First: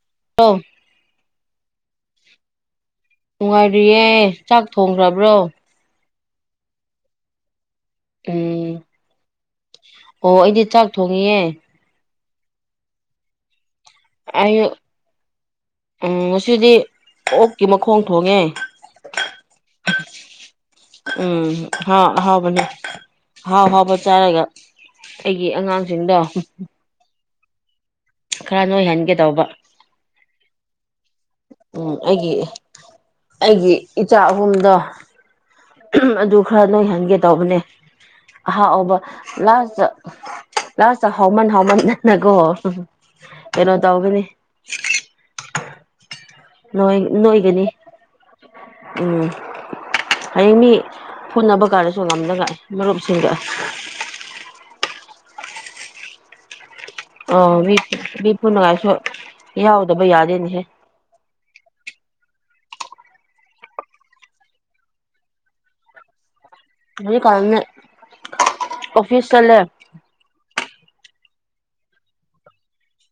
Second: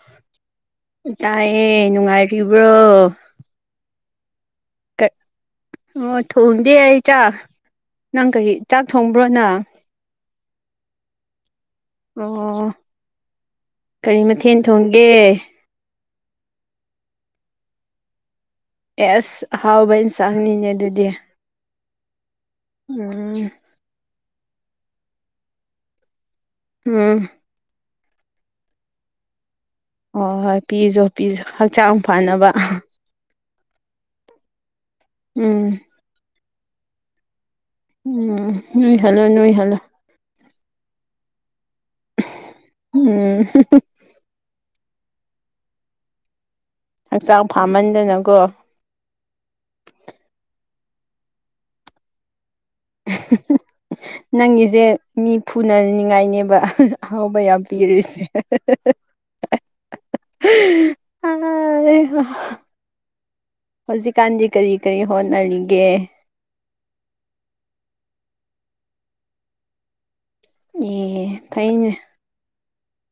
[inaudible] ꯑꯥꯎ ꯇꯥꯏꯌꯦ ꯅꯨꯡꯉꯥꯏꯔꯤꯕ꯭ꯔꯣ ꯅꯨꯡꯉꯥꯏꯔꯤꯌꯦ ꯆꯥꯛ ꯊꯣꯡꯈ꯭ꯔꯕ꯭ꯔꯣ ꯑꯣ ꯊꯣꯡꯗꯦ ꯑꯩ ꯆꯥꯛ ꯅꯪ ꯀꯔꯤ ꯎꯝ ꯆꯥꯛ ꯊꯣꯡꯕ꯭ꯔꯣ ꯅꯪ ꯑꯣ ꯑꯩꯗꯤ ꯆꯥꯛ ꯊꯣꯡꯉꯤꯌꯦ ꯑꯣ ꯀꯔꯤ ꯃꯊꯦꯜ ꯑꯩ ꯊꯣꯡꯒꯦ ꯎꯝ ꯉꯁꯤꯗꯤ ꯑꯣꯛꯀꯤ ꯃꯈꯣꯡ ꯊꯣꯡꯉꯦ ꯑꯦꯁ ꯑꯍꯥꯎꯕ ꯏꯟꯁꯥꯡꯅꯤꯅꯦ ꯑꯗꯨꯗꯤ ꯎꯝ ꯍ ꯍꯥꯎ ꯕꯅꯦ ꯎꯝ ꯑꯍꯥꯎ ꯑꯍꯥꯎꯕ ꯆꯥꯔꯒ ꯑꯩꯒꯤ ꯑꯉꯥꯡꯁꯤꯡꯗꯣ ꯎꯝ ꯈꯔ ꯅꯣꯏꯍꯟꯒꯦ ꯇꯧꯕ ꯑꯣ ꯍꯣꯏ ꯄꯤꯖꯧ ꯎꯝ ꯑꯩꯒꯤ ꯑꯩꯒꯤ ꯏꯆꯥ ꯑꯍꯨꯝꯗꯣ ꯎꯝ ꯑꯗꯨ ꯈꯔ ꯅꯣꯏꯍꯟꯒꯦ ꯇꯧꯕꯅꯦ ꯎꯝ ꯑꯍꯥꯎꯕ ꯅꯣꯏ ꯍꯜꯂꯣ ꯅꯣꯏ ꯍꯜꯂꯣ ꯂꯥꯁꯇ ꯂꯥꯁꯇ ꯍꯥꯎꯃꯟ ꯍꯥꯎꯃꯟꯘꯅꯀꯣ ꯎꯝ ꯀꯩꯅꯣ ꯇꯧꯕꯅꯦ ꯅꯣꯏ ꯍꯛꯆꯥꯡ ꯅꯣꯏꯒꯅꯤ ꯐꯥꯃꯟꯗꯅꯀꯣ ꯎꯝ ꯍꯌꯦꯡ ꯃꯤ ꯐꯣꯟꯅꯕ ꯀꯥꯟꯗꯁꯨ ꯉꯝꯅꯉꯥꯢ ꯃꯔꯨꯞꯁꯤꯡꯒ ꯅꯪꯒꯤꯁꯦ ꯃꯤ ꯐꯨꯅꯅꯤꯉꯥꯏꯅꯦꯕ ꯑꯪ ꯃꯤ ꯃꯤ ꯐꯨꯅꯉꯥꯏꯁꯨ ꯌꯥꯎꯗꯕ ꯌꯥꯗꯦꯅꯦꯍꯦ [unintelligible] ꯍꯧꯖꯤꯛꯀꯥꯟꯗꯤ ꯀꯔꯤ ꯀꯔꯤ ꯍꯣꯠꯅꯔꯤꯒꯦ ꯍꯧꯖꯤꯛ ꯀꯟꯁꯦ ꯑꯣꯐꯤꯁ ꯆꯠꯂꯦ ꯑꯦ ꯐꯩꯅꯦ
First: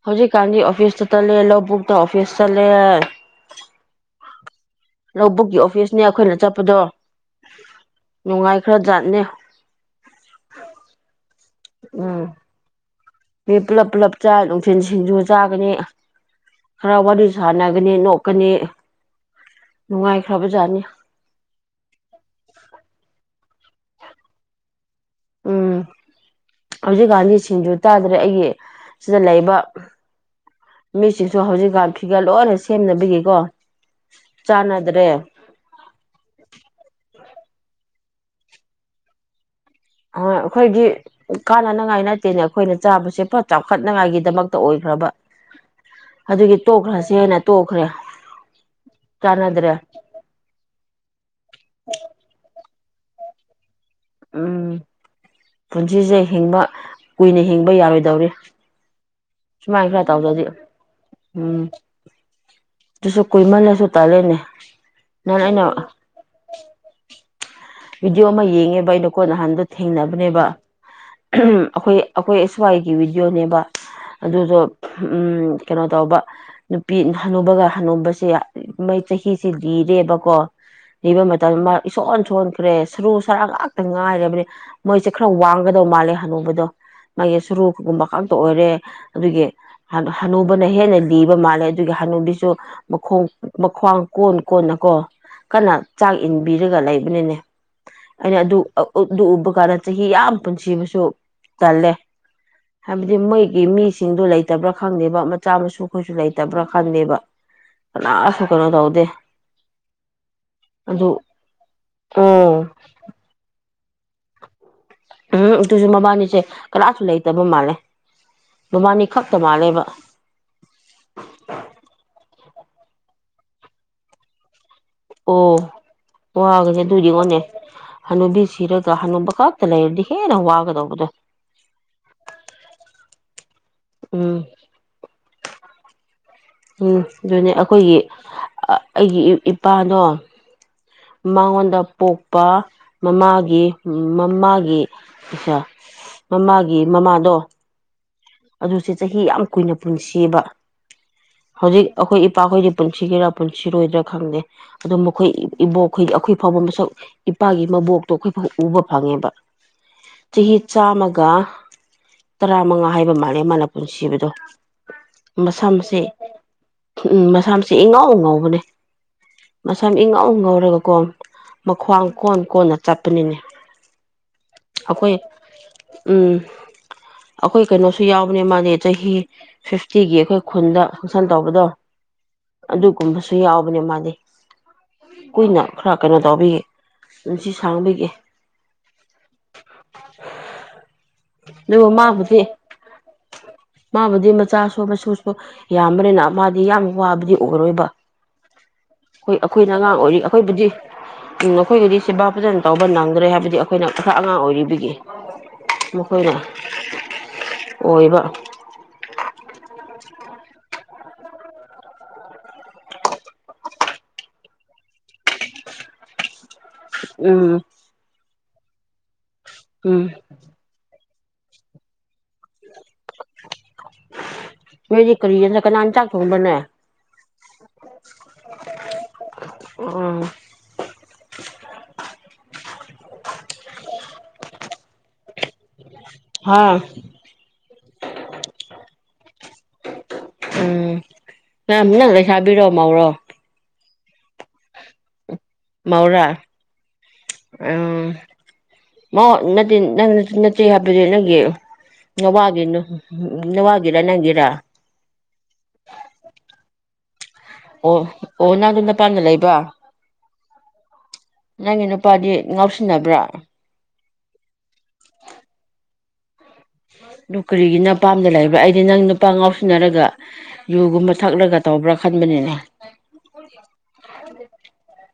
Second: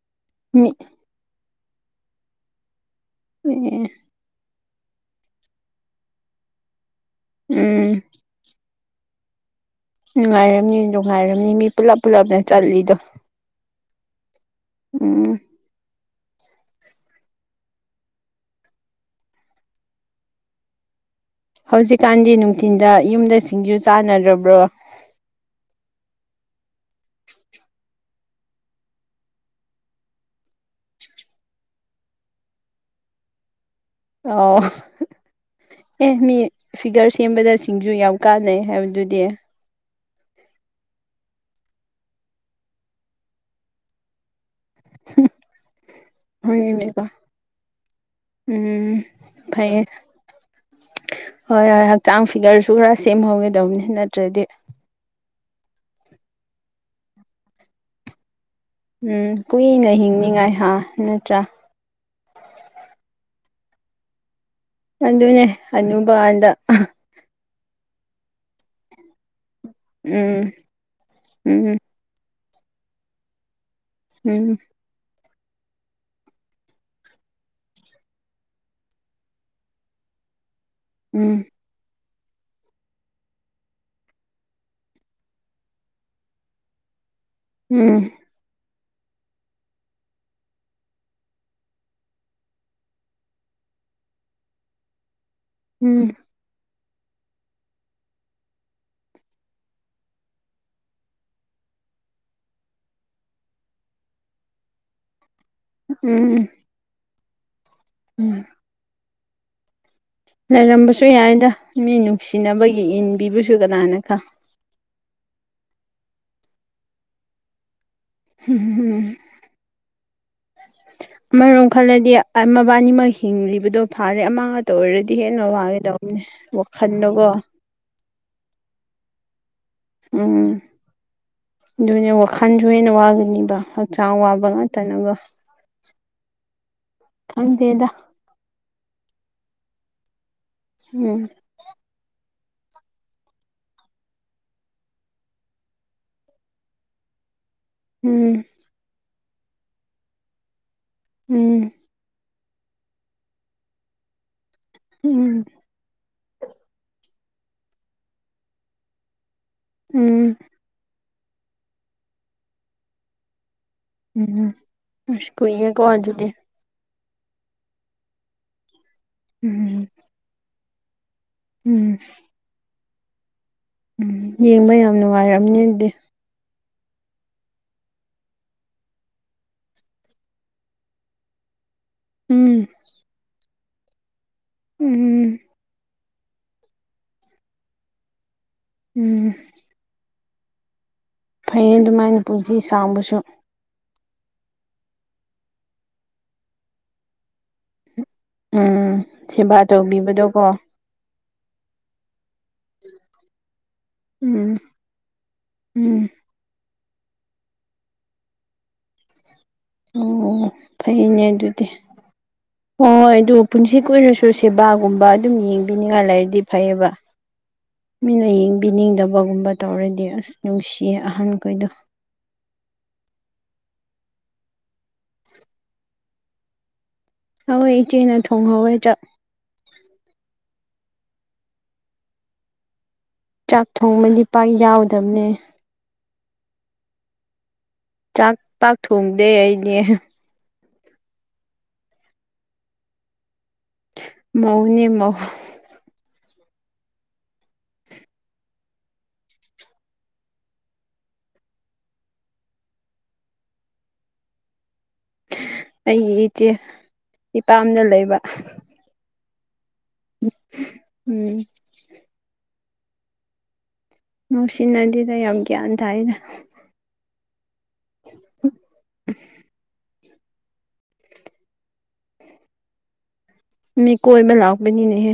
ꯍꯧꯖꯤꯛꯀꯥꯟꯘꯤ ꯃꯤ ꯑꯣꯐꯤꯁꯇ ꯆꯠꯂꯦ ꯂꯧꯕꯨꯛꯇ ꯑꯣꯐꯤꯁ ꯆꯠꯂꯦ ꯑꯦ ꯂꯧꯕꯨꯛꯀꯤ ꯑꯣꯐꯤꯁꯅꯦ ꯑꯩꯈꯣꯏꯅ ꯆꯠꯄꯗꯣ ꯎꯝ ꯅꯨꯡꯉꯥꯏꯈ꯭ꯔ ꯖꯥꯠꯅꯦ ꯅꯨꯡꯉꯥꯏꯔꯝꯅꯤ ꯅꯨꯡꯉꯥꯏꯔꯝꯅꯤ ꯃꯤ ꯄꯨꯜꯂꯞ ꯎꯝ ꯄꯨꯜꯂꯞꯅꯦ ꯆꯠꯂꯤꯗꯣ ꯃꯤ ꯄꯨꯜꯂꯞ ꯄꯨꯜꯂꯞ ꯆꯥꯏ ꯅꯨꯡꯊꯤꯜ ꯁꯤꯡꯖꯨ ꯎꯝ ꯆꯥꯒꯅꯤ ꯈꯔ ꯋꯥꯔꯤ ꯁꯥꯟꯅꯒꯅꯤ ꯅꯣꯛꯀꯅꯤ ꯅꯨꯡꯉꯥꯏꯈ꯭ꯔꯕꯖꯥꯠꯅꯤ ꯍꯧꯖꯤꯛꯀꯥꯟꯗꯤ ꯅꯨꯡꯊꯤꯟꯗ ꯌꯨꯝꯗ ꯁꯤꯡꯁꯨ ꯆꯥꯟꯅꯗ꯭ꯔꯕ꯭ꯔꯣ ꯎꯝ ꯍꯧꯖꯤꯛꯀꯥꯟꯗꯤ ꯁꯤꯡꯖꯨ ꯆꯗ꯭ꯔꯦ ꯑꯩꯒꯤ ꯁꯤꯗ ꯂꯩꯕ ꯃꯤꯁꯤꯡꯁꯨ ꯍꯧꯖꯤꯛꯀꯥꯟ ꯐꯤꯒꯔ ꯂꯣꯏꯅ ꯁꯦꯝꯅꯕꯤꯒꯤꯀꯣ ꯑꯣꯣ ꯑꯦ ꯃꯤ ꯐꯤꯒꯔ ꯁꯦꯝꯕꯗ ꯁꯤꯡꯁꯨ ꯌꯥꯝ ꯀꯥꯟꯅꯩ ꯍꯥꯏꯕꯗꯨꯗꯤ ꯍꯣꯢ ꯑꯩꯈꯣꯏꯒꯤ ꯀꯥꯟꯅꯅꯉꯥꯏ ꯅꯠꯇꯦꯅꯦ ꯑꯩꯈꯣꯏꯅ ꯆꯥꯕꯁꯦ ꯄꯨꯔ ꯆꯥꯎꯈꯠꯅꯉꯥꯏꯒꯤꯗꯃꯛꯇ ꯑꯣꯏ ꯔꯕ ꯑꯗꯨꯒꯤ ꯍꯣꯏꯅꯦꯀꯣ ꯇꯣꯛꯈ꯭ꯔꯁꯤ ꯍꯢꯅ ꯇꯣꯛꯈ꯭ꯔꯦ ꯎꯝ ꯆꯥꯟꯅꯗ꯭ꯔꯦ ꯐꯩꯌꯦ ꯍꯣꯏ ꯍꯣꯏ ꯍꯛꯆꯥꯡ ꯐꯤꯒꯔꯁꯨ ꯈꯔ ꯁꯦꯝꯍꯧꯒꯇꯧꯕꯅꯤ ꯅꯠ ꯎꯝ ꯄꯨꯟꯁꯤꯁꯦ ꯍꯤꯡꯕ ꯀꯨꯏꯅ ꯍꯤꯡꯕ ꯌꯥꯔꯣꯏꯗꯧꯔꯤ ꯎꯝ ꯁꯨꯃꯥꯏꯅ ꯀꯨꯏꯅ ꯈꯔ ꯇꯧꯗ꯭ꯔꯗꯤ ꯍꯤꯡꯅꯤꯡꯉꯥꯏ ꯍꯥ ꯅꯠꯇ꯭ꯔꯥ ꯑꯗꯨꯨꯁꯨ ꯀꯨꯏꯃꯜꯂꯁꯨ ꯇꯥꯂꯦꯅꯦ ꯑꯗꯨꯅꯦ ꯍꯥꯅꯨꯕ ꯀꯥꯟꯗ ꯚꯤꯗꯤꯑꯣ ꯑꯃ ꯌꯦꯡꯉꯦꯕ ꯑꯩꯗꯣꯀꯣ ꯅꯍꯥꯟꯗꯣ ꯊꯦꯡꯅꯕꯅꯦꯕ ꯎꯝ ꯎꯝ ꯑꯩꯈꯣꯏ ꯑꯩꯈꯣꯏ ꯑꯦꯁ ꯋꯥꯏꯒꯤ ꯚꯤꯗꯤꯑꯣꯅꯦꯕ ꯎꯝ ꯑꯗꯨꯗꯣ ꯀꯩꯅꯣ ꯇꯧꯕ ꯅꯨꯄꯤ ꯍꯅꯨꯕꯒ ꯍꯅꯨꯕꯁꯦ ꯃꯣꯏ ꯆꯍꯤꯁꯦ ꯂꯤꯔꯦꯕꯀꯣ ꯎꯝ ꯃꯇꯝ ꯃꯥ ꯏꯁꯣꯟ ꯁꯣꯟ ꯍꯔꯦ ꯁꯔꯨ ꯁꯔꯥꯡ ꯉꯥꯛꯇ ꯉꯥꯏꯔꯕꯅꯦ ꯃꯣꯏꯁꯦ ꯈꯔ ꯋꯥꯡꯒꯗꯧ ꯃꯥꯜꯂꯦ ꯍꯅꯨꯕꯗꯣ ꯃꯥꯒꯤ ꯎꯝ ꯁꯨꯔꯨꯒꯨꯝꯕ ꯈꯥꯛꯇ ꯑꯣꯏꯔꯦ ꯑꯗꯨꯒꯤ ꯍꯅꯨꯕꯅ ꯍꯦꯟꯅ ꯂꯤꯕ ꯃꯥꯜꯂꯦ ꯑꯗꯨꯒꯤ ꯍꯅꯨꯕꯤꯁꯨ ꯃꯈꯣꯡ ꯃꯈ꯭ꯋꯥꯡ ꯀꯣꯟ ꯀꯣꯟꯅꯀꯣ ꯀꯟꯅ ꯎꯝ ꯆꯥꯛ ꯏꯟꯕꯤꯔꯒ ꯂꯩꯕꯅꯤꯅꯦ ꯑꯩꯅ ꯑꯗꯨ ꯑꯗꯨ ꯎꯕ ꯀꯥꯟꯗ ꯆꯍꯤ ꯌꯥꯝ ꯄꯨꯟꯁꯤꯕꯁꯨ ꯇꯜꯂꯦ ꯍꯥꯏꯕꯗꯤ ꯃꯣꯏꯒꯤ ꯃꯤꯁꯤꯡꯗꯨ ꯂꯩꯇꯕ꯭ꯔꯥ ꯈꯪꯗꯦꯕ ꯃꯆꯥ ꯃꯁꯨ ꯎꯝ ꯈꯣꯏꯁꯨ ꯂꯩꯇꯕ꯭ꯔꯥ ꯈꯪꯗꯦꯕ ꯎꯝ ꯀꯅꯥꯁꯨ ꯀꯩꯅꯣ ꯇꯧꯗꯦ ꯂꯩꯔꯝꯕꯁꯨ ꯑꯗꯨ ꯌꯥꯏꯗ ꯃꯤ ꯎꯝ ꯅꯨꯡꯁꯤꯅꯕꯒꯤ ꯏꯟꯕꯤꯕꯁꯨ ꯀꯅꯥꯅ ꯈꯪ ꯎꯝ ꯑꯗꯨꯁꯨ ꯃꯕꯥꯅꯤꯁꯦ ꯀꯅꯥꯁꯨ ꯂꯩꯇꯕ ꯃꯥꯜꯂꯦ ꯃꯕꯥꯅꯤ ꯈꯛ ꯇ ꯃꯤꯂꯦꯕ ꯑꯃꯔꯣꯝ ꯈꯜꯂꯗꯤ ꯃꯕꯥꯅꯤꯃꯛ ꯍꯤꯡꯂꯤꯕꯗꯣ ꯐꯥꯔꯦ ꯑꯃꯥꯡ ꯑꯃꯇ ꯑꯣꯏꯔꯗꯤ ꯍꯦꯟꯅ ꯑꯣ ꯋꯥꯒꯗꯕꯅꯦ ꯋꯥꯒꯁꯦ ꯑꯗꯨ ꯋꯥꯈꯜꯗꯣꯀꯣ ꯌꯦꯡꯉꯣꯅꯦ ꯍꯅꯨꯕꯤ ꯁꯤꯔꯒ ꯍꯅꯨꯕ ꯈꯛꯇ ꯂꯩꯔꯗꯤ ꯍꯦꯟꯅ ꯎꯝ ꯋꯥꯒꯗꯧꯕꯗꯣ ꯑꯗꯨꯅꯦ ꯋꯥꯈꯜꯁꯨ ꯍꯦꯟꯅ ꯋꯥꯒꯅꯤꯕ ꯍꯛꯆꯥꯡ ꯎꯝ ꯋꯥꯕ ꯉꯥꯛꯇꯅꯕ ꯎꯝ ꯑꯗꯨꯅꯦ ꯑꯩꯈꯣꯏꯒꯤ ꯑꯩꯒꯤ ꯏꯄꯥꯗꯣ ꯎꯝ ꯃꯉꯣꯟꯗ ꯄꯣꯛꯄ ꯃꯃꯥꯒꯤ ꯃꯃꯥꯒꯤ ꯄꯩꯁꯥ ꯃꯃꯥꯒꯤ ꯃꯃꯥꯗꯣ ꯎꯝ ꯑꯗꯨꯁꯦ ꯆꯍꯤ ꯌꯥꯝ ꯀꯨꯏꯅ ꯄꯨꯟꯁꯤꯌꯦꯕ ꯎꯝ ꯍꯧꯖꯤꯛ ꯑꯩꯈꯣꯏ ꯏꯄ__ ꯏꯄꯥꯈꯣꯏꯗꯤ ꯄꯨꯟꯁꯤꯒꯦꯔꯥ ꯄꯨꯟꯁꯤꯔꯣꯏꯗ꯭ꯔꯥ ꯈꯪꯗꯦ ꯑꯗꯣ ꯃꯈꯣꯏ ꯎꯝ ꯏ ꯏꯕꯣꯛ ꯑꯩꯈꯣꯏꯒꯤ ꯑꯩꯈꯣꯏ ꯐꯥꯎꯕ ꯃꯁꯛ ꯏꯄꯥꯒꯤ ꯃꯕꯣꯛꯇꯣ ꯑꯩꯈꯣꯏ ꯐꯥꯎ ꯎꯕ ꯐꯪꯉꯦꯕ ꯎꯝ ꯆꯍꯤ ꯆꯥꯝꯃꯒ ꯇꯔꯥꯃꯉꯥ ꯍꯥꯏꯕ ꯃꯥꯜꯂꯦ ꯃꯥꯅ__ ꯄꯨꯟꯁꯤꯕꯗꯣ ꯎꯝ ꯑꯁ ꯀꯨꯏꯔꯦꯀꯣ ꯃꯁꯝꯁꯦ ꯑꯗꯨꯗꯤ ꯎꯝ ꯃꯁꯝꯁꯦ ꯏꯪꯉꯧ ꯉꯧꯕꯅꯦ ꯎꯝ ꯃꯁꯝ ꯏꯉꯧ ꯉꯧꯔꯒꯀꯣ ꯎꯝ ꯃꯈ꯭ꯋꯥꯡ ꯀꯣꯟ ꯀꯣꯟꯅ ꯆꯠꯄꯅꯤꯅꯦ ꯎꯝ ꯌꯦꯡꯕ ꯌꯥꯝ ꯑꯩꯈꯣꯏ ꯅꯨꯡꯉꯥꯏꯔꯝꯅꯤ ꯑꯗꯨꯗꯤ ꯎꯝ ꯑꯩꯈꯣꯏ ꯀꯩꯅꯣꯁꯨ ꯌꯥꯎꯕꯅꯦ ꯃꯥꯗꯤ ꯆꯍꯤ ꯐꯤꯐꯇꯤꯒꯤ ꯑꯩꯈꯣꯏ ꯈꯨꯟꯗ ꯐꯪꯁꯟ ꯇꯧꯕꯗꯣ ꯎꯝ ꯑꯗꯨꯒꯨꯝꯕꯁꯨ ꯌꯥꯎꯕꯅꯦ ꯃꯥꯗꯤ ꯎꯝ ꯀꯨꯏꯅ ꯈꯔ ꯀꯩꯅꯣ ꯇꯧꯕꯒꯤ ꯄꯨꯟꯁꯤ ꯁꯥꯡꯕꯒꯤ ꯎꯝ [inaudible] ꯐꯩꯌꯦ ꯑꯗꯨꯒ ꯑꯗꯨꯃꯥꯏꯅ ꯃꯥꯕꯨꯗꯤ ꯄꯨꯟꯁꯤ ꯁꯥꯡꯕꯁꯨ ꯃꯥꯕꯨꯗꯤ ꯃꯆꯥꯁꯨ ꯃꯁꯨꯁꯨ ꯌꯥꯝꯕꯅꯤꯅ ꯃꯥꯗꯤ ꯌꯥꯝ ꯋꯥꯕꯗꯤ ꯑꯣꯏꯔꯣꯏꯕ ꯎꯝ ꯑꯩꯈꯣꯏ ꯁꯦꯕꯥ ꯑꯩꯈꯣꯏꯅ ꯑꯉꯥꯡ ꯑꯣꯏꯔꯤ ꯇꯧꯕꯤꯕꯗꯣꯀꯣ ꯑꯩꯈꯣꯏꯕꯨꯗꯤ ꯎꯝ ꯑꯈꯣꯏꯒꯗꯤ ꯁꯦꯕꯥ ꯐꯖꯅ ꯇꯧꯕ ꯅꯪꯗ꯭ꯔꯦ ꯍꯥꯏꯕꯗꯤ ꯑꯩꯈꯣꯏꯅ ꯈꯔ ꯑꯉꯥꯡ ꯎꯝ ꯑꯣꯏꯔꯤꯕꯒꯤ ꯎꯝ ꯃꯈꯣꯏꯅ ꯑꯣꯏꯕ ꯑꯣ ꯐꯩꯅꯦ ꯗꯨꯗꯤ ꯍꯣꯏ ꯑꯗꯨ ꯄꯨꯟꯁꯤ ꯀꯨꯏꯔꯁꯨ ꯁꯦꯕꯥꯒꯨꯝꯕ ꯑꯗꯨꯝ ꯌꯦꯡꯕꯤꯅꯤꯡꯉꯥꯏ ꯂꯩꯔꯗꯤ ꯐꯩꯌꯦꯕ ꯎꯝ ꯃꯤꯅ ꯌꯦꯡꯕꯤꯅꯤꯡꯗꯕꯒꯨꯝꯕ ꯇꯧꯔꯗꯤ ꯎꯝ ꯑꯁ ꯅꯨꯡꯁ ꯏ ꯑꯍꯟ ꯈꯣꯏꯗꯣ ꯅꯣꯏꯗꯤ ꯀꯔꯤ ꯌꯦꯟꯁꯥ ꯀꯅꯥꯅ ꯆꯥꯛ ꯊꯣꯡꯕꯥꯅꯦ ꯑꯈꯣꯏ ꯏꯆꯦꯅ ꯊꯣꯡꯍꯧꯋꯦ ꯆꯥꯛ ꯑꯣ ꯆꯥꯛ ꯊꯣꯡꯕꯗꯤ ꯄꯥꯥꯛ ꯌꯥꯎꯗꯝꯅꯦ ꯍꯥꯥ ꯆꯥꯛ ꯄꯥꯛ ꯊꯣꯡꯗꯦ ꯑꯩꯗꯤ ꯎꯝ ꯌꯥꯝ ꯅꯪ ꯂꯩꯁꯥꯕꯤꯔꯣ ꯃꯧꯔꯣ ꯃꯧꯅꯦ ꯃꯧ ꯃꯧꯔꯥ ꯑꯥ ꯃꯧ ꯅꯠꯇꯦ ꯅꯪ ꯅ ꯅꯆꯦ ꯍꯥꯏꯕꯗꯨꯗꯤ ꯅꯪꯒꯤ ꯅꯋꯥꯗꯤ ꯅ ꯅ ꯅꯋꯥꯒꯤꯔꯥ ꯅꯪꯒꯤꯔꯥ ꯑꯩꯒꯤ ꯏꯆꯦ ꯏꯄꯥꯝꯗ ꯂꯩꯕ [unintelligible] ꯏꯄꯥꯝꯗ ꯂꯩꯕꯥ [unintelligible] ꯎꯝ ꯅꯪꯒꯤ ꯅꯨꯄꯥꯗꯤ ꯉꯥꯎꯁꯤꯟꯅꯕ꯭ꯔꯥ ꯉꯥꯎꯁꯤꯟꯅꯗꯦꯗ ꯌꯥꯝ ꯒ꯭ꯌꯥꯟ ꯇꯥꯏꯌꯦꯗ ꯗꯨ ꯀꯔꯤꯒꯤ ꯅꯄꯥꯥꯝꯗ ꯂꯩꯕ꯭ꯔꯥ ꯑꯩꯗꯤ ꯅꯪ ꯅꯨꯄꯥ ꯉꯥꯎꯁꯤꯟꯅꯔꯒ ꯌꯨ ꯒꯨꯝꯕ ꯊꯛꯔꯒ ꯇꯧꯕ꯭ꯔꯥ ꯈꯟꯕꯅꯤꯅꯦ ꯃꯤ ꯀꯣꯏꯕ ꯂꯥꯛꯄꯅꯤꯅꯦꯍꯦ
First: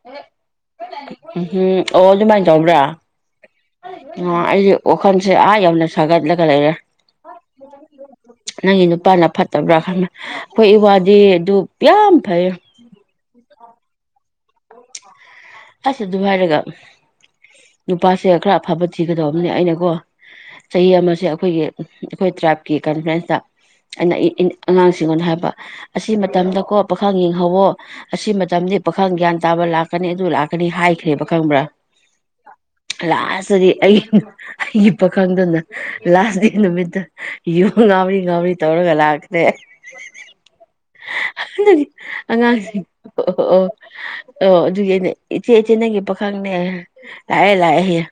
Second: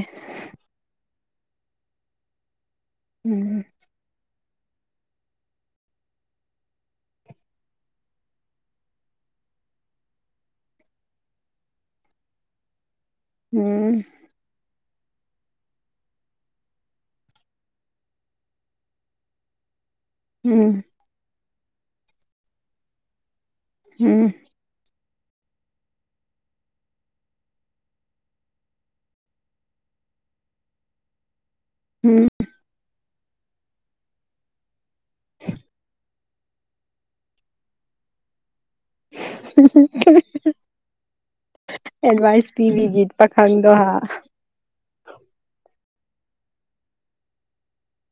ꯎꯝꯍꯨꯝ ꯑꯣ ꯑꯗꯨꯃꯥꯏꯟ ꯇꯧꯕ꯭ꯔꯥ ꯎꯝ ꯑꯣ ꯑꯩꯗꯤ ꯋꯥꯈꯜꯁꯦ ꯑꯥ ꯌꯧꯅ ꯁꯥꯒꯠꯂꯒ ꯂꯩꯔꯦ [inaudible] ꯅꯪꯒꯤ ꯅꯨꯄꯥꯅ ꯐꯠꯇꯕ꯭ꯔꯥ ꯈꯟꯕ ꯑꯩꯈꯣꯏ ꯏꯋꯥꯗꯤ ꯗꯨꯞ ꯌꯥꯝ ꯐꯩ ꯎꯝ ꯑꯁ ꯑꯗꯨ ꯍꯥꯏꯔꯒ ꯅꯨꯄꯥꯁꯦ ꯈꯔ ꯑꯐꯕ ꯊꯤꯒꯗꯧꯕꯅꯦ ꯑꯩꯅꯀꯣ ꯎꯝ ꯆꯍꯤ ꯑꯃꯁꯦ ꯑꯩꯈꯣꯏꯒꯤ ꯑꯩꯈꯣꯏ ꯇ꯭ꯔꯥꯏꯞꯀꯤ ꯀꯟꯐ꯭ꯔꯦꯟꯁꯇ ꯑꯩꯅ ꯎꯝ ꯏ ꯏꯟ ꯑꯉꯥꯡꯁꯤꯡꯉ‌ꯣꯅ ꯍꯥꯏꯕ ꯑꯁꯤ ꯃꯇꯝꯗꯀꯣ ꯄꯥꯈꯪ ꯌꯦꯡꯍꯧꯋꯣ ꯑꯁꯤ ꯃꯇꯝꯗꯤ ꯄꯥꯈꯪ ꯒ꯭ꯌꯥꯟ ꯇꯥꯕ ꯂꯥꯛꯀꯅꯤ ꯑꯗꯨ ꯂꯥꯛ ꯀꯅꯤ ꯍꯥꯏꯈ꯭ꯔꯦꯕ ꯈꯪꯕ꯭ꯔꯥ ꯎꯝ ꯂꯥꯁꯇꯗꯤ ꯑꯩ ꯑꯩ ꯄꯥꯈꯪꯗꯨꯅꯥ ꯂꯥꯁ ꯗ‌ꯦ ꯅꯨꯃꯤꯠꯇ ꯌꯨ ꯉꯥꯎꯔꯤ ꯉꯥꯎꯔꯤ ꯇꯧꯔꯒ ꯂꯥꯛꯈ꯭ꯔ‌ꯦ ꯑꯗꯨꯒꯤ ꯑꯦꯗꯚꯥꯏꯁ ꯑꯉꯥꯡꯁꯤꯡ ꯄꯤꯕꯤꯒꯤ ꯑꯣ ꯑꯣ ꯑꯣ ꯄꯥꯈꯪꯗꯣ ꯍꯥ ꯑꯣ ꯑꯗꯨꯒꯤ ꯑꯩꯅ ꯏꯆꯦ ꯏꯆ‌ꯦ ꯅꯪꯒꯤ ꯄꯥꯈꯪꯅꯦ ꯂꯥꯛꯑꯦ ꯂꯥꯛꯑꯦꯍꯦꯌ‌ꯦ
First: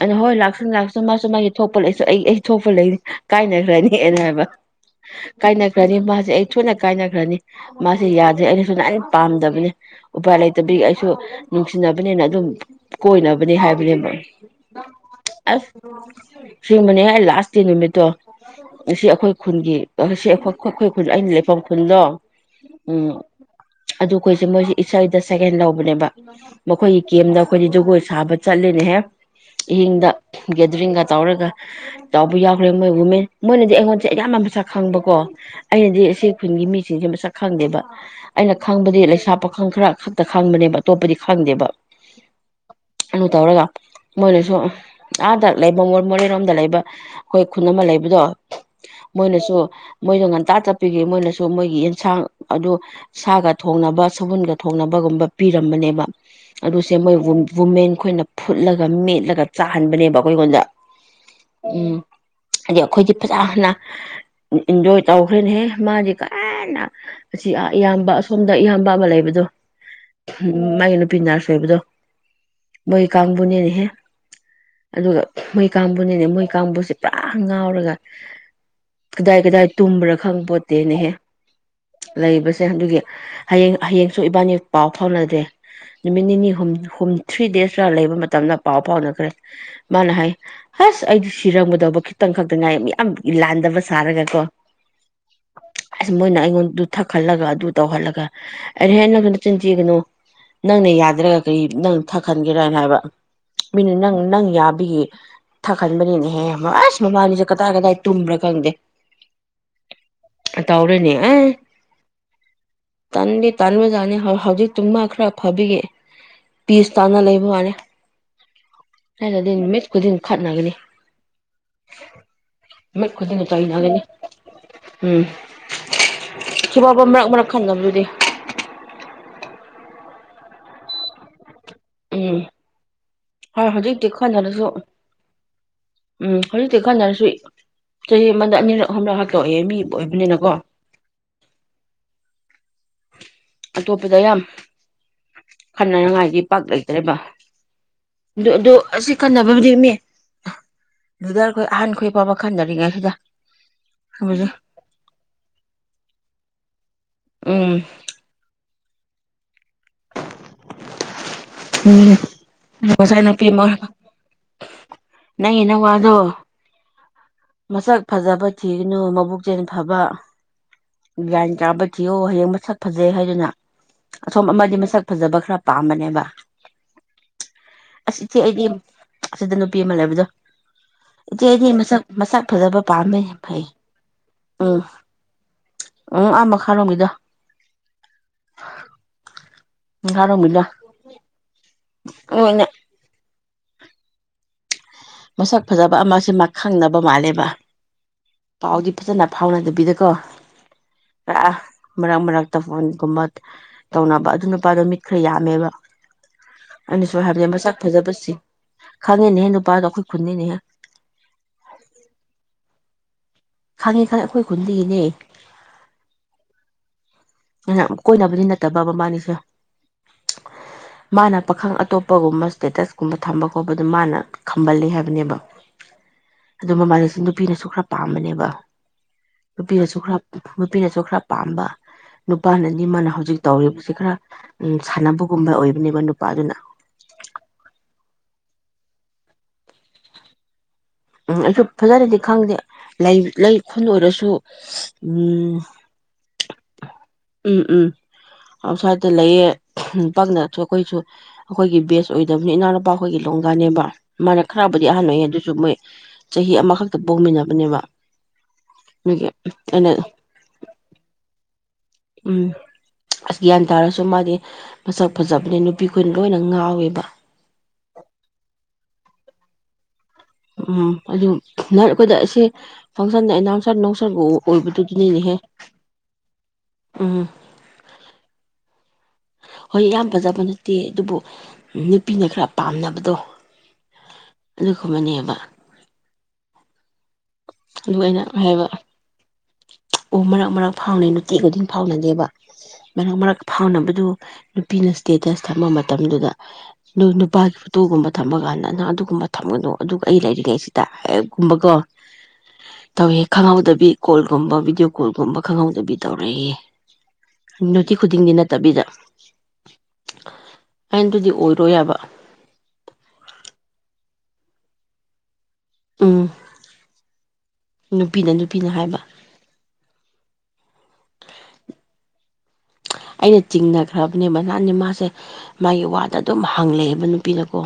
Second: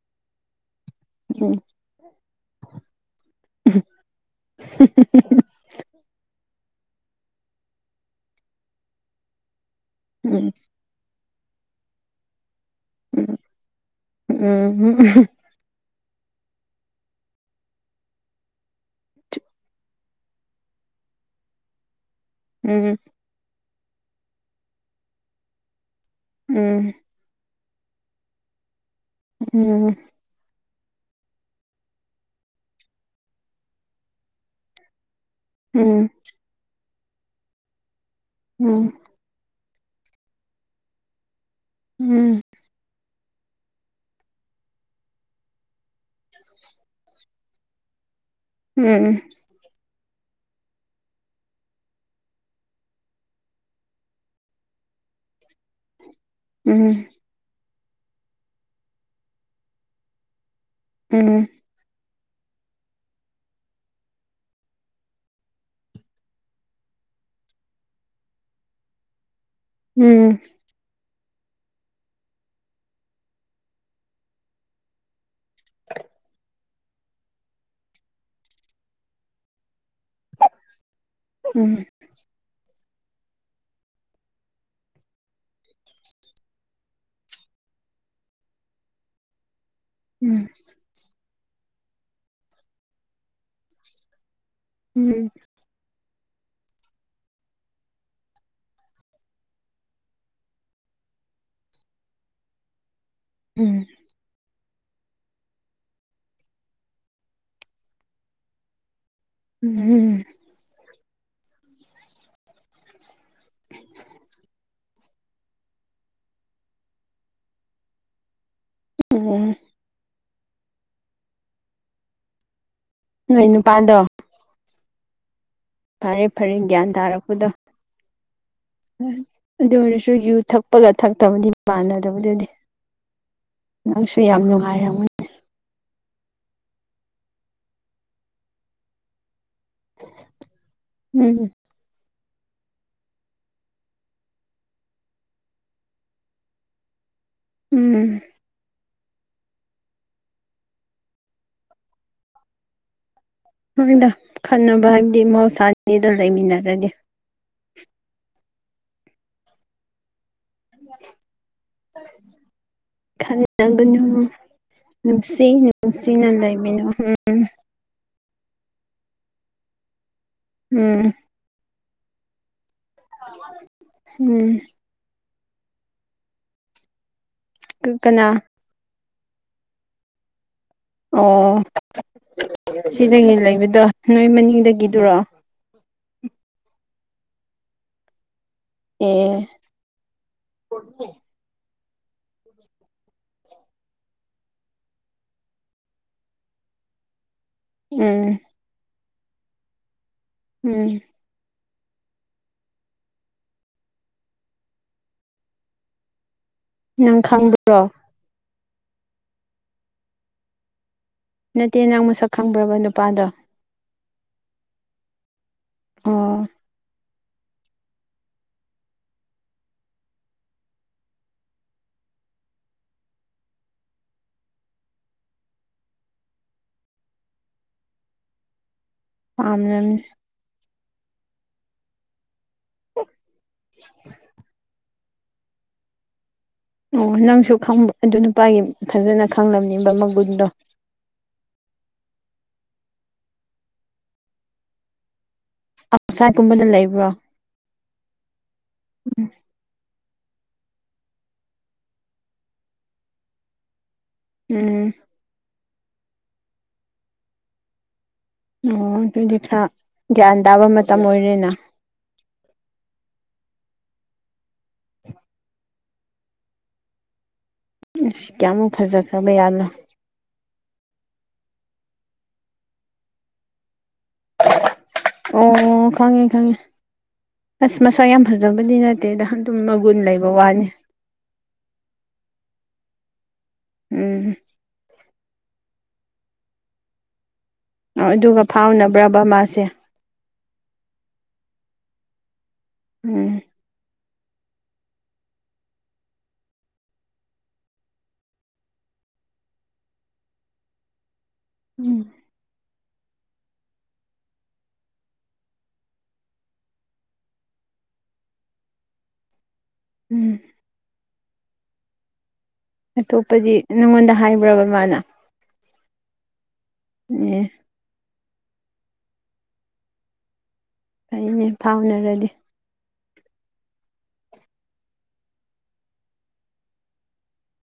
ꯑꯩꯅ ꯍꯣꯏ ꯂꯥꯛꯁꯨꯟ ꯂꯥꯛꯁꯨꯟ ꯁꯨ ꯃꯥꯁꯨ ꯃꯥꯒꯤ ꯎꯝ ꯊꯣꯛꯄ ꯂꯩꯁꯨ ꯑꯩ ꯑꯩ ꯊꯣꯛꯄ ꯂꯩ ꯀꯥꯏꯅꯈ꯭ꯔꯅꯤ ꯑꯦꯅ ꯍꯥꯏꯕ ꯀꯥꯏꯅꯈ꯭ꯔꯅꯤ ꯃꯥꯁꯦ ꯑꯩ ꯊꯨꯅ ꯀꯥꯏꯅꯈ꯭ꯔꯅꯤ ꯃꯥꯁ‌ꯦ ꯌꯥꯗ꯭ꯔꯦ ꯑꯩꯅꯁꯨ ꯅꯍꯥꯟ ꯄꯥꯝꯗꯕꯅ‌ꯦ ꯎꯄꯥꯏ ꯎꯝ ꯂꯩꯇꯕꯒꯤ ꯑꯩꯁꯨ ꯅꯨꯡꯁꯤꯅꯕꯅꯤꯅ ꯑꯗꯨꯝ ꯎꯝ ꯀꯣꯏꯅꯕꯅꯦ ꯍꯥꯏꯕꯅꯦꯕ ꯎꯝ ꯎꯝ ꯎꯝ [unintelligible] ꯑꯁ ꯁꯤꯃꯅ‌ꯦ ꯍꯥꯏ ꯂꯥꯁ ꯗ‌ꯦ ꯅꯨꯃꯤꯠꯇꯣ ꯑꯁꯤ ꯑꯩꯈꯣꯏ ꯈꯨꯜꯒꯤ ꯑꯁꯤ ꯑꯩꯈꯣꯏ ꯈꯨꯜ ꯑꯩꯅ ꯂꯩꯐꯝ ꯈꯨꯜꯗꯣ ꯎꯝ ꯑꯗꯨ ꯑꯩꯈꯣꯏꯁꯦ ꯃꯣꯏꯁꯦ ꯏꯁꯩꯗ ꯁꯦꯀꯦꯟ ꯂꯧꯕꯅꯦꯕ ꯎꯝ ꯃꯈꯣꯏ ꯀꯦꯝꯗ ꯑꯩꯈꯣꯏꯗꯤ ꯖꯒꯣꯏ ꯁꯥꯕ ꯆꯠꯂꯦꯅꯦꯍꯦ ꯏꯍꯤꯡꯗ ꯒꯦꯗꯔꯤꯡꯒ ꯇꯧꯔꯒ ꯇꯧꯕ ꯌꯥꯎꯈ꯭ꯔꯦ ꯃꯣꯏ ꯋꯨꯃꯦꯟ ꯃꯣꯏꯅꯗꯤ ꯑꯩꯉꯣꯟꯁꯦ ꯑꯌꯥꯝꯕ ꯃꯁꯛ ꯈꯪꯕꯀꯣ ꯑꯩꯅꯗꯤ ꯑꯁꯤ ꯈꯨꯟꯒꯤ ꯃꯤꯁꯤꯡꯁꯦ ꯃꯁꯛ ꯈꯪꯗꯦꯕ ꯑꯩꯅ ꯈꯪꯕꯗꯤ ꯂꯩꯁꯥ ꯄꯥ ꯄꯥꯈꯪ ꯈꯔ ꯈꯛꯇ ꯈꯪꯕꯅꯦꯕ ꯑꯇꯣꯞꯄꯗꯤ ꯈꯪꯗꯦꯕ ꯎꯝ ꯑꯗꯨ ꯇꯧꯔꯒ ꯃꯣꯏꯅꯁꯨ ꯑꯥꯗ ꯂꯩꯕ ꯃꯣꯔꯦꯔꯣꯝꯗ ꯂꯩꯕ ꯑꯩꯈꯣꯏ ꯈꯨꯟ ꯑꯃ ꯂꯩꯕꯗꯣ ꯎꯝ ꯃꯣꯏꯅꯁꯨ ꯃꯣꯏꯗ ꯉꯟꯇꯥ ꯆꯠꯄꯒꯤ ꯃꯣꯏꯅꯁꯨ ꯃꯣꯏꯒꯤ ꯑꯦꯟꯁꯥꯡ ꯑꯗꯨ ꯁꯥꯒ ꯊꯣꯡꯅꯕ ꯁꯒꯨꯟꯒ ꯊꯣꯡꯅꯕꯒꯨꯝꯕ ꯄꯤꯔꯝꯕꯅꯦꯕ ꯎꯝ ꯑꯗꯨꯁꯦ ꯃꯣꯏꯋꯨꯝ ꯋꯨꯃꯦꯟ ꯈꯣꯏꯅ ꯐꯨꯠꯂꯒ ꯃꯦꯠꯂꯒ ꯆꯥꯍꯟꯕꯅꯦꯕ ꯑꯩꯈꯣꯏ ꯈꯨꯟꯗ ꯎꯝ ꯎꯝ ꯍꯥꯏꯗꯤ ꯑꯩꯈꯣꯏꯗꯤ ꯐꯖꯅ ꯏꯟꯖꯣꯏ ꯇꯧꯈ꯭ꯔꯦꯅꯦꯍꯦ ꯃꯥꯖꯤ ꯀꯥꯅꯥꯅ ꯑꯁꯤ ꯏꯌꯥꯝꯕ ꯑꯁꯣꯝꯗ ꯏꯌꯥꯝꯕ ꯑꯃ ꯂꯩꯕꯗꯣ ꯎꯝ ꯃꯥꯒꯤ ꯅꯨꯄꯤ ꯅꯔꯁ ꯑꯣꯏꯕꯗꯣ ꯃꯣꯏꯒꯤ ꯀꯥꯡꯕꯨꯅꯤꯅꯦꯍꯦ ꯑꯗꯨꯒ ꯃꯣꯏ ꯀꯥꯡꯕꯨꯅꯤꯅꯦꯍꯦ ꯃꯣꯏ ꯀꯥꯡꯕꯨꯁꯤ ꯄꯨꯔꯥ ꯉꯥꯎꯔꯒ ꯀꯗꯥꯏ ꯀꯗꯥꯏ ꯇꯨꯝꯕ꯭ꯔ ꯈꯪꯄꯣꯠꯇꯦꯅꯦꯍꯦ ꯂꯩꯕꯁꯦ ꯑꯗꯨꯒꯤ ꯍꯌꯦꯡ ꯍꯌꯦꯡꯁꯨ ꯏꯕꯥꯟꯅꯤ ꯄꯥꯎ ꯐꯥꯎꯅꯗꯦ ꯅꯨꯃꯤꯠ ꯅꯤꯅꯤ ꯍꯨꯝꯅꯤ ꯊ꯭ꯔꯤ ꯗꯦꯁ ꯂꯩꯕ ꯃꯇꯝꯗ ꯄꯥꯎ ꯐꯥꯎꯅꯈ꯭ꯔꯦ ꯃꯥꯅ ꯍꯥꯏ ꯑꯁ ꯑꯩꯗꯤ ꯁꯤꯔꯝꯒꯗꯧꯕ ꯈꯤꯇꯪ ꯈꯛꯇ ꯉꯥꯏ ꯃꯤꯌꯥꯝ ꯂꯥꯟꯗꯕ ꯁꯥꯔꯒ ꯀꯣ ꯎꯝ ꯑꯁ ꯃꯣꯏꯅ ꯑꯩꯉꯣꯟꯗꯨ ꯊꯛꯍꯠꯂꯒ ꯑꯗꯨ ꯇꯧꯍꯜꯂꯒ ꯑꯩꯅ ꯍꯦ ꯍꯦ ꯅꯪꯖꯨ ꯅꯆꯤꯟ ꯊꯤꯒꯅꯨ ꯅꯪꯅ ꯌꯥꯗ꯭ꯔꯒ ꯀꯔꯤ ꯅꯪ ꯊꯛꯍꯟꯒꯦꯔꯅ ꯍꯥꯏꯕ ꯃꯤꯅ ꯅꯪ ꯅꯪ ꯌꯥꯕꯤꯒꯤ ꯊꯛꯍꯟꯕꯅꯤꯅꯦꯍꯦ ꯑꯁ ꯃꯕꯥꯟꯅꯤꯁꯦ ꯀꯗꯥꯏ ꯀꯗꯥꯏ ꯇꯨꯝꯕ꯭ꯔꯥ ꯈꯪꯗꯦ ꯎꯝ ꯍꯨꯝ ꯇꯧꯔꯦꯅꯤ ꯑꯦ ꯇꯟꯗꯤ ꯇꯟꯕꯖꯥꯠꯅꯤ ꯍꯧ ꯍꯧꯖꯤꯛ ꯇꯨꯡꯃ ꯈꯔ ꯐꯕꯤꯒꯤ ꯄꯤꯁ ꯇꯥꯅ ꯂꯩꯕ ꯋꯥꯅꯤ ꯑꯩ ꯑꯣꯏꯔꯗꯤ ꯅꯨꯃꯤꯠ ꯈꯨꯗꯤꯡ ꯈꯠꯅꯒꯅꯤ ꯅꯨꯃꯤꯠ ꯈꯨꯗꯤꯡ ꯅꯣꯏ ꯅꯨꯄꯥꯗꯣ ꯆꯩꯅꯒꯅꯤ ꯎꯝ ꯐꯔꯦ ꯐꯔꯦ ꯒ꯭ꯌꯥꯟ ꯁꯤꯐꯥꯎꯕ ꯃꯔꯛ ꯃꯔꯛ ꯇꯥꯔꯛꯄꯗꯣ ꯈꯪꯗꯕꯗꯨꯗꯤ ꯑꯗꯨ ꯑꯣꯏꯔꯁꯨ ꯌꯨ ꯊꯛꯄꯒ ꯊꯛꯇꯕꯗꯤ ꯃꯥꯟꯅꯗꯕꯗꯨꯗꯤ ꯎꯝ ꯍꯣꯏ ꯍꯧꯖꯤꯛꯇꯤ ꯅꯪꯁꯨ ꯌꯥꯝ ꯈꯟꯅꯔꯁꯨ ꯅꯨꯡꯉꯥꯏꯔꯝꯒꯅꯤ ꯎꯝ ꯍꯧꯖꯤꯛꯇꯤ ꯈꯟꯅꯔꯁꯨ ꯆꯍꯤ ꯑꯃꯗ ꯑꯅꯤꯔꯛ ꯑꯍꯨꯝꯂꯛ ꯍꯛꯇꯣꯛꯑꯦ ꯃꯤꯕꯨ ꯑꯣꯏꯕꯅꯤꯅꯀꯣ ꯎꯝ ꯑꯇꯣꯞꯄꯗ ꯌꯥꯝ ꯈꯠꯅꯅꯉꯥꯏꯗꯤ ꯄꯥꯛ ꯂꯩꯇ꯭ꯔꯦꯕ ꯎꯝ ꯑꯗꯨ ꯑꯗꯣ ꯑꯁꯤ ꯈꯠꯅꯕꯕꯨꯗꯤ ꯃꯤ ꯗꯥꯗꯥꯈꯣꯏ ꯑꯍꯟꯈꯣꯏ ꯐꯥꯎꯕ ꯈꯟꯗꯔꯤꯉꯩꯁꯤꯗ ꯍꯣꯏꯗ ꯈꯠꯅꯕ ꯍꯥꯏꯕꯗꯤ ꯃꯍꯧꯁꯥꯅꯤꯗꯣ ꯂꯩꯃꯤꯟꯅꯔꯗꯤ ꯎꯝ [inaudible] ꯎꯝ ꯑꯣꯖꯥꯏ ꯅꯨꯄꯤ ꯑꯃ ꯑꯣꯏꯔꯒ ꯈꯟꯅꯒꯅꯨ ꯅꯨꯡꯁꯤ ꯅꯨꯡꯁꯤꯅ ꯂꯩꯃꯤꯟꯅꯧ ꯎꯝ ꯃꯁꯛ ꯐꯖꯕ ꯊꯤꯒꯅꯨ ꯃꯕꯨꯛ ꯆꯦꯟ ꯐꯕ ꯎꯝ ꯥꯒ꯭ꯌꯥꯟ ꯇꯥꯕ ꯊꯤꯌꯣ ꯍꯌꯦꯡ ꯃꯁꯛ ꯐꯖꯩ ꯍꯥꯏꯗꯨꯅ ꯑꯁꯣꯝ ꯑꯃ ꯎꯝ ꯃꯁꯛ ꯐꯖꯕ ꯈꯔ ꯄꯥꯝꯕꯅꯦꯕ ꯑꯁ ꯏꯆꯦ ꯀꯅꯥ ꯑꯩꯗꯤ ꯑꯁꯤꯗ ꯅꯨꯄꯤ ꯑꯃ ꯂꯩꯕꯗꯣ ꯏꯆꯦ ꯑꯣ ꯏꯗꯤ ꯃꯁ ꯃꯁꯥꯛ ꯐꯖꯕ ꯄꯥꯝꯃꯦ ꯁꯤꯗꯒꯤ ꯐꯩ ꯂꯩꯕꯗꯣ ꯅꯣꯏ ꯎꯝ ꯃꯅꯤꯡꯗꯒꯤꯗꯨꯔꯣ ꯑ ꯑꯥ ꯃꯈꯥ ꯔꯣꯝꯒꯤꯗꯣ ꯑꯦ ꯃꯈꯥꯔꯣꯝꯒꯤꯗꯣ ꯑꯥ ꯏꯅ ꯃꯁꯛ ꯐꯖꯕ ꯑꯃꯁꯤ ꯃꯥ ꯈꯪꯅꯕ ꯃꯥꯜꯂꯦꯕ ꯎꯝ ꯄꯥꯎꯗꯤ ꯐꯖꯅ ꯐꯥꯎꯅꯗꯕꯤꯗꯀꯣ ꯎꯝ ꯑꯑꯥ ꯃꯔꯛ ꯃꯔꯛꯇ ꯐꯣꯟꯒꯨꯝꯕ__ ꯇꯧꯅꯕ ꯑꯗꯨ ꯅꯨꯄꯥꯗꯣ ꯃꯤꯠ ꯈꯔ ꯌꯥꯝꯃꯦꯕ ꯅꯪ ꯑꯩꯅꯁꯨ ꯍꯥꯏꯕꯅꯦ ꯃꯁꯛ ꯈꯪꯕ꯭ꯔꯣ ꯐꯖꯕꯁꯤ ꯈꯪꯉꯤꯅꯦꯍꯦ ꯅꯨꯄꯥꯗꯣ ꯑꯩꯈꯣꯏ ꯈꯨꯟꯅꯤꯅꯦꯍꯦ ꯅꯠꯇꯦ ꯅꯪ ꯃꯁꯛ ꯈꯪꯕ꯭ꯔꯕ ꯅꯨꯄꯥꯗꯣ ꯈꯪꯉꯦ ꯈꯪꯉꯦ ꯑꯩꯈꯣꯏ ꯈꯨꯟꯗꯒꯤꯅꯦ ꯑꯣ ꯅꯥꯍ ꯀꯣꯏꯅꯕꯗꯤ ꯅꯠꯇꯕ ꯃꯕꯦꯅꯤꯁꯦ [inaudible] ꯃꯥꯅ ꯄꯥꯈꯪ ꯑꯇꯣꯞꯄꯒꯨꯝꯕ ꯏꯁꯇꯦꯇꯁꯀꯨꯝꯕ ꯊꯝꯕ ꯈꯣꯠꯄꯗ ꯃꯥꯅ ꯈꯝꯕꯜꯂꯦ ꯍꯥꯏꯕꯅꯦꯕ [inaudible] ꯑꯗꯨ ꯃꯃꯥꯟꯅꯁꯨ ꯅꯨꯄꯤꯅꯁꯨ ꯈꯔ ꯄꯥꯝꯕꯅꯦꯕ ꯄꯥꯝꯂꯝꯅꯤ ꯅꯨꯄꯤꯅꯁꯨ ꯈꯔ ꯅꯨꯄꯤꯅꯁꯨ ꯈꯔ ꯄꯥꯝꯕ ꯅꯨꯄꯥꯅꯅꯤ ꯃꯥꯅ ꯍꯧꯖꯤꯛ ꯇꯧꯔꯤꯕꯁꯤ ꯈꯔ ꯎꯝ ꯁꯥꯟꯅꯕꯒꯨꯝꯕ ꯑꯣꯏꯕꯅꯦꯕ ꯅꯨꯄꯥꯗꯨꯅ ꯑꯣ ꯅꯪꯁꯨ ꯈꯪꯕ ꯑꯗꯨ ꯅꯨꯄꯥꯒꯤ ꯐꯖꯅ ꯈꯪꯂꯝꯅꯤꯕ ꯃꯒꯨꯟꯗꯣ ꯎꯝ ꯑꯩꯁꯨ ꯐꯖꯅꯗꯤ ꯈꯪꯗꯦ ꯂꯩ ꯂꯩ ꯈꯨꯟ ꯑꯣꯏꯔꯁꯨ ꯎꯝ ꯑꯥꯎꯠꯁꯥꯏꯠ ꯀꯨꯝꯕꯗ ꯂꯩꯕ꯭ꯔꯣ ꯎꯝ ꯎꯝ ꯑꯥꯎꯠꯁꯥꯏꯠꯇ ꯂꯩꯌꯦ ꯍꯨꯝ ꯄꯛꯅꯁꯨ ꯑꯩꯈꯣꯏꯁꯨ ꯑꯩꯈꯣꯏꯒꯤ ꯕꯦꯁ ꯑꯣꯏꯗꯕꯝꯅꯤꯅ ꯏꯅꯥꯎꯅꯨꯄꯥ ꯈꯣꯏꯒꯤ ꯂꯣꯡꯒꯥꯅꯦꯕ ꯃꯥꯅ ꯈꯔꯕꯨꯗꯤ ꯎꯝ ꯑꯍꯥꯟ ꯑꯣꯏꯌꯦ ꯑꯗꯨꯁꯨ ꯃꯣꯏ ꯆꯍꯤ ꯑꯃꯈꯛꯇ ꯄꯣꯡꯃꯤꯟꯅꯕꯅꯦꯕ ꯑꯣ ꯑꯗꯨꯗꯤ ꯈꯔ ꯒ꯭ꯌꯥꯟ ꯇꯥꯕ ꯃꯇꯝ ꯑꯣꯏꯔꯦꯅ ꯎꯝ ꯑꯁ ꯒ꯭ꯌꯥꯟ ꯇꯥꯔꯁꯨ ꯃꯥꯗꯤ ꯃꯁꯛ ꯐꯖꯕꯅꯤ ꯅꯨꯞ ꯄꯤꯈꯣꯏꯅ ꯂꯣꯏꯅ ꯉꯥꯎꯋꯦꯕ ꯑꯁ ꯀꯌꯥꯃꯨꯛ ꯐꯖꯈ꯭ꯔꯕ ꯌꯥꯅꯣ ꯎꯝ ꯑꯗꯨ ꯅꯔ ꯑꯩꯈꯣꯏꯗ ꯑꯁꯤ ꯐꯪꯁꯟꯗ ꯑꯅꯥꯎꯟꯁꯔ ꯅꯨꯡꯁꯔꯕꯨ ꯑꯣꯏꯕꯗꯨꯒꯤꯅꯤꯅꯦꯍꯦ ꯑꯣ ꯈꯪꯉꯦ ꯈꯪꯉꯦ ꯎꯝ ꯑꯁ ꯃꯁꯛ ꯌꯥꯝ ꯐꯖꯕꯗꯤ ꯅꯠꯇꯦꯗ ꯑꯗꯨꯝ ꯃꯒꯨꯟ ꯂꯩꯕ ꯋꯥꯅꯤ ꯏ ꯑꯗꯨꯕꯨ ꯅꯨꯄꯤꯅ ꯈꯔ ꯄꯥꯝꯅꯕꯗꯣ ꯎꯝ ꯑꯗꯨꯈꯨꯝꯕꯅꯦꯕ ꯑꯗꯨ ꯑꯣ ꯑꯩꯅ ꯑꯗꯨꯒ ꯍꯥꯏꯕ ꯐꯥꯎꯅꯕ꯭ꯔꯕ ꯃꯥꯁꯦ ꯑꯣ ꯃꯔꯛ ꯃꯔꯛ ꯐꯥꯎꯅꯩ ꯅꯨꯇꯤ ꯈꯨꯗꯤꯡ ꯐꯥꯎꯅꯗꯦꯕ ꯃꯔꯛ ꯎꯝ ꯃꯔꯛ ꯐꯥꯎꯅꯕꯗꯨ ꯅꯨꯄꯤꯅ ꯏꯁꯇꯦꯇꯁ ꯊꯝꯕ ꯃꯇꯝꯗꯨꯗ ꯗꯨ ꯅꯨꯄꯥꯒꯤ ꯐꯣꯇꯣꯒꯨꯝꯕ ꯊꯝꯕ ꯒꯥꯟꯗ ꯅꯪ ꯑꯗꯨꯒꯨꯝꯕ ꯊꯝꯒꯅꯨ ꯑꯗꯨꯒ ꯑꯩ ꯂꯩꯔꯤꯉꯩꯁꯤꯗ [unintelligible] ꯀꯨꯝꯕꯀꯣ ꯎꯝ ꯇꯧꯋꯦ ꯈꯪꯍꯧꯗꯕꯤ ꯀꯣꯜꯒꯨꯝꯕ ꯕꯤꯗꯤꯌꯣ ꯀꯣꯜꯒꯨꯝꯕ ꯈꯪꯍꯧꯗꯕꯤ ꯇꯧꯔꯦꯌꯦ ꯅꯨꯇꯤ ꯈꯨꯗꯤꯡꯗꯤ ꯅꯠꯇꯕꯤꯗ ꯎꯝ ꯑꯩꯟꯗꯨꯗꯤ ꯑꯣꯏꯔꯣꯏ ꯌꯥꯕ ꯑꯇꯣꯞꯄꯗꯤ ꯅꯉꯣꯟꯗ ꯍꯥꯏꯕ꯭ꯔꯕ ꯃꯥꯅ ꯎꯝ ꯅꯦ ꯅꯨꯄꯤꯅ ꯅꯨꯄꯤꯅ ꯍꯥꯏꯕ ꯐꯩꯅꯦ ꯐꯥꯎꯅꯔꯗꯤ ꯑꯩꯅ ꯆꯤꯡꯅꯈ꯭ꯔꯕꯅꯦꯕ ꯅꯍꯥꯟꯅꯦ ꯃꯥꯁꯦ ꯃꯥꯒꯤ ꯋꯥꯗ ꯗꯨꯝ ꯍꯪꯂꯦꯑꯦꯕ ꯅꯨꯄꯤꯗꯀꯣ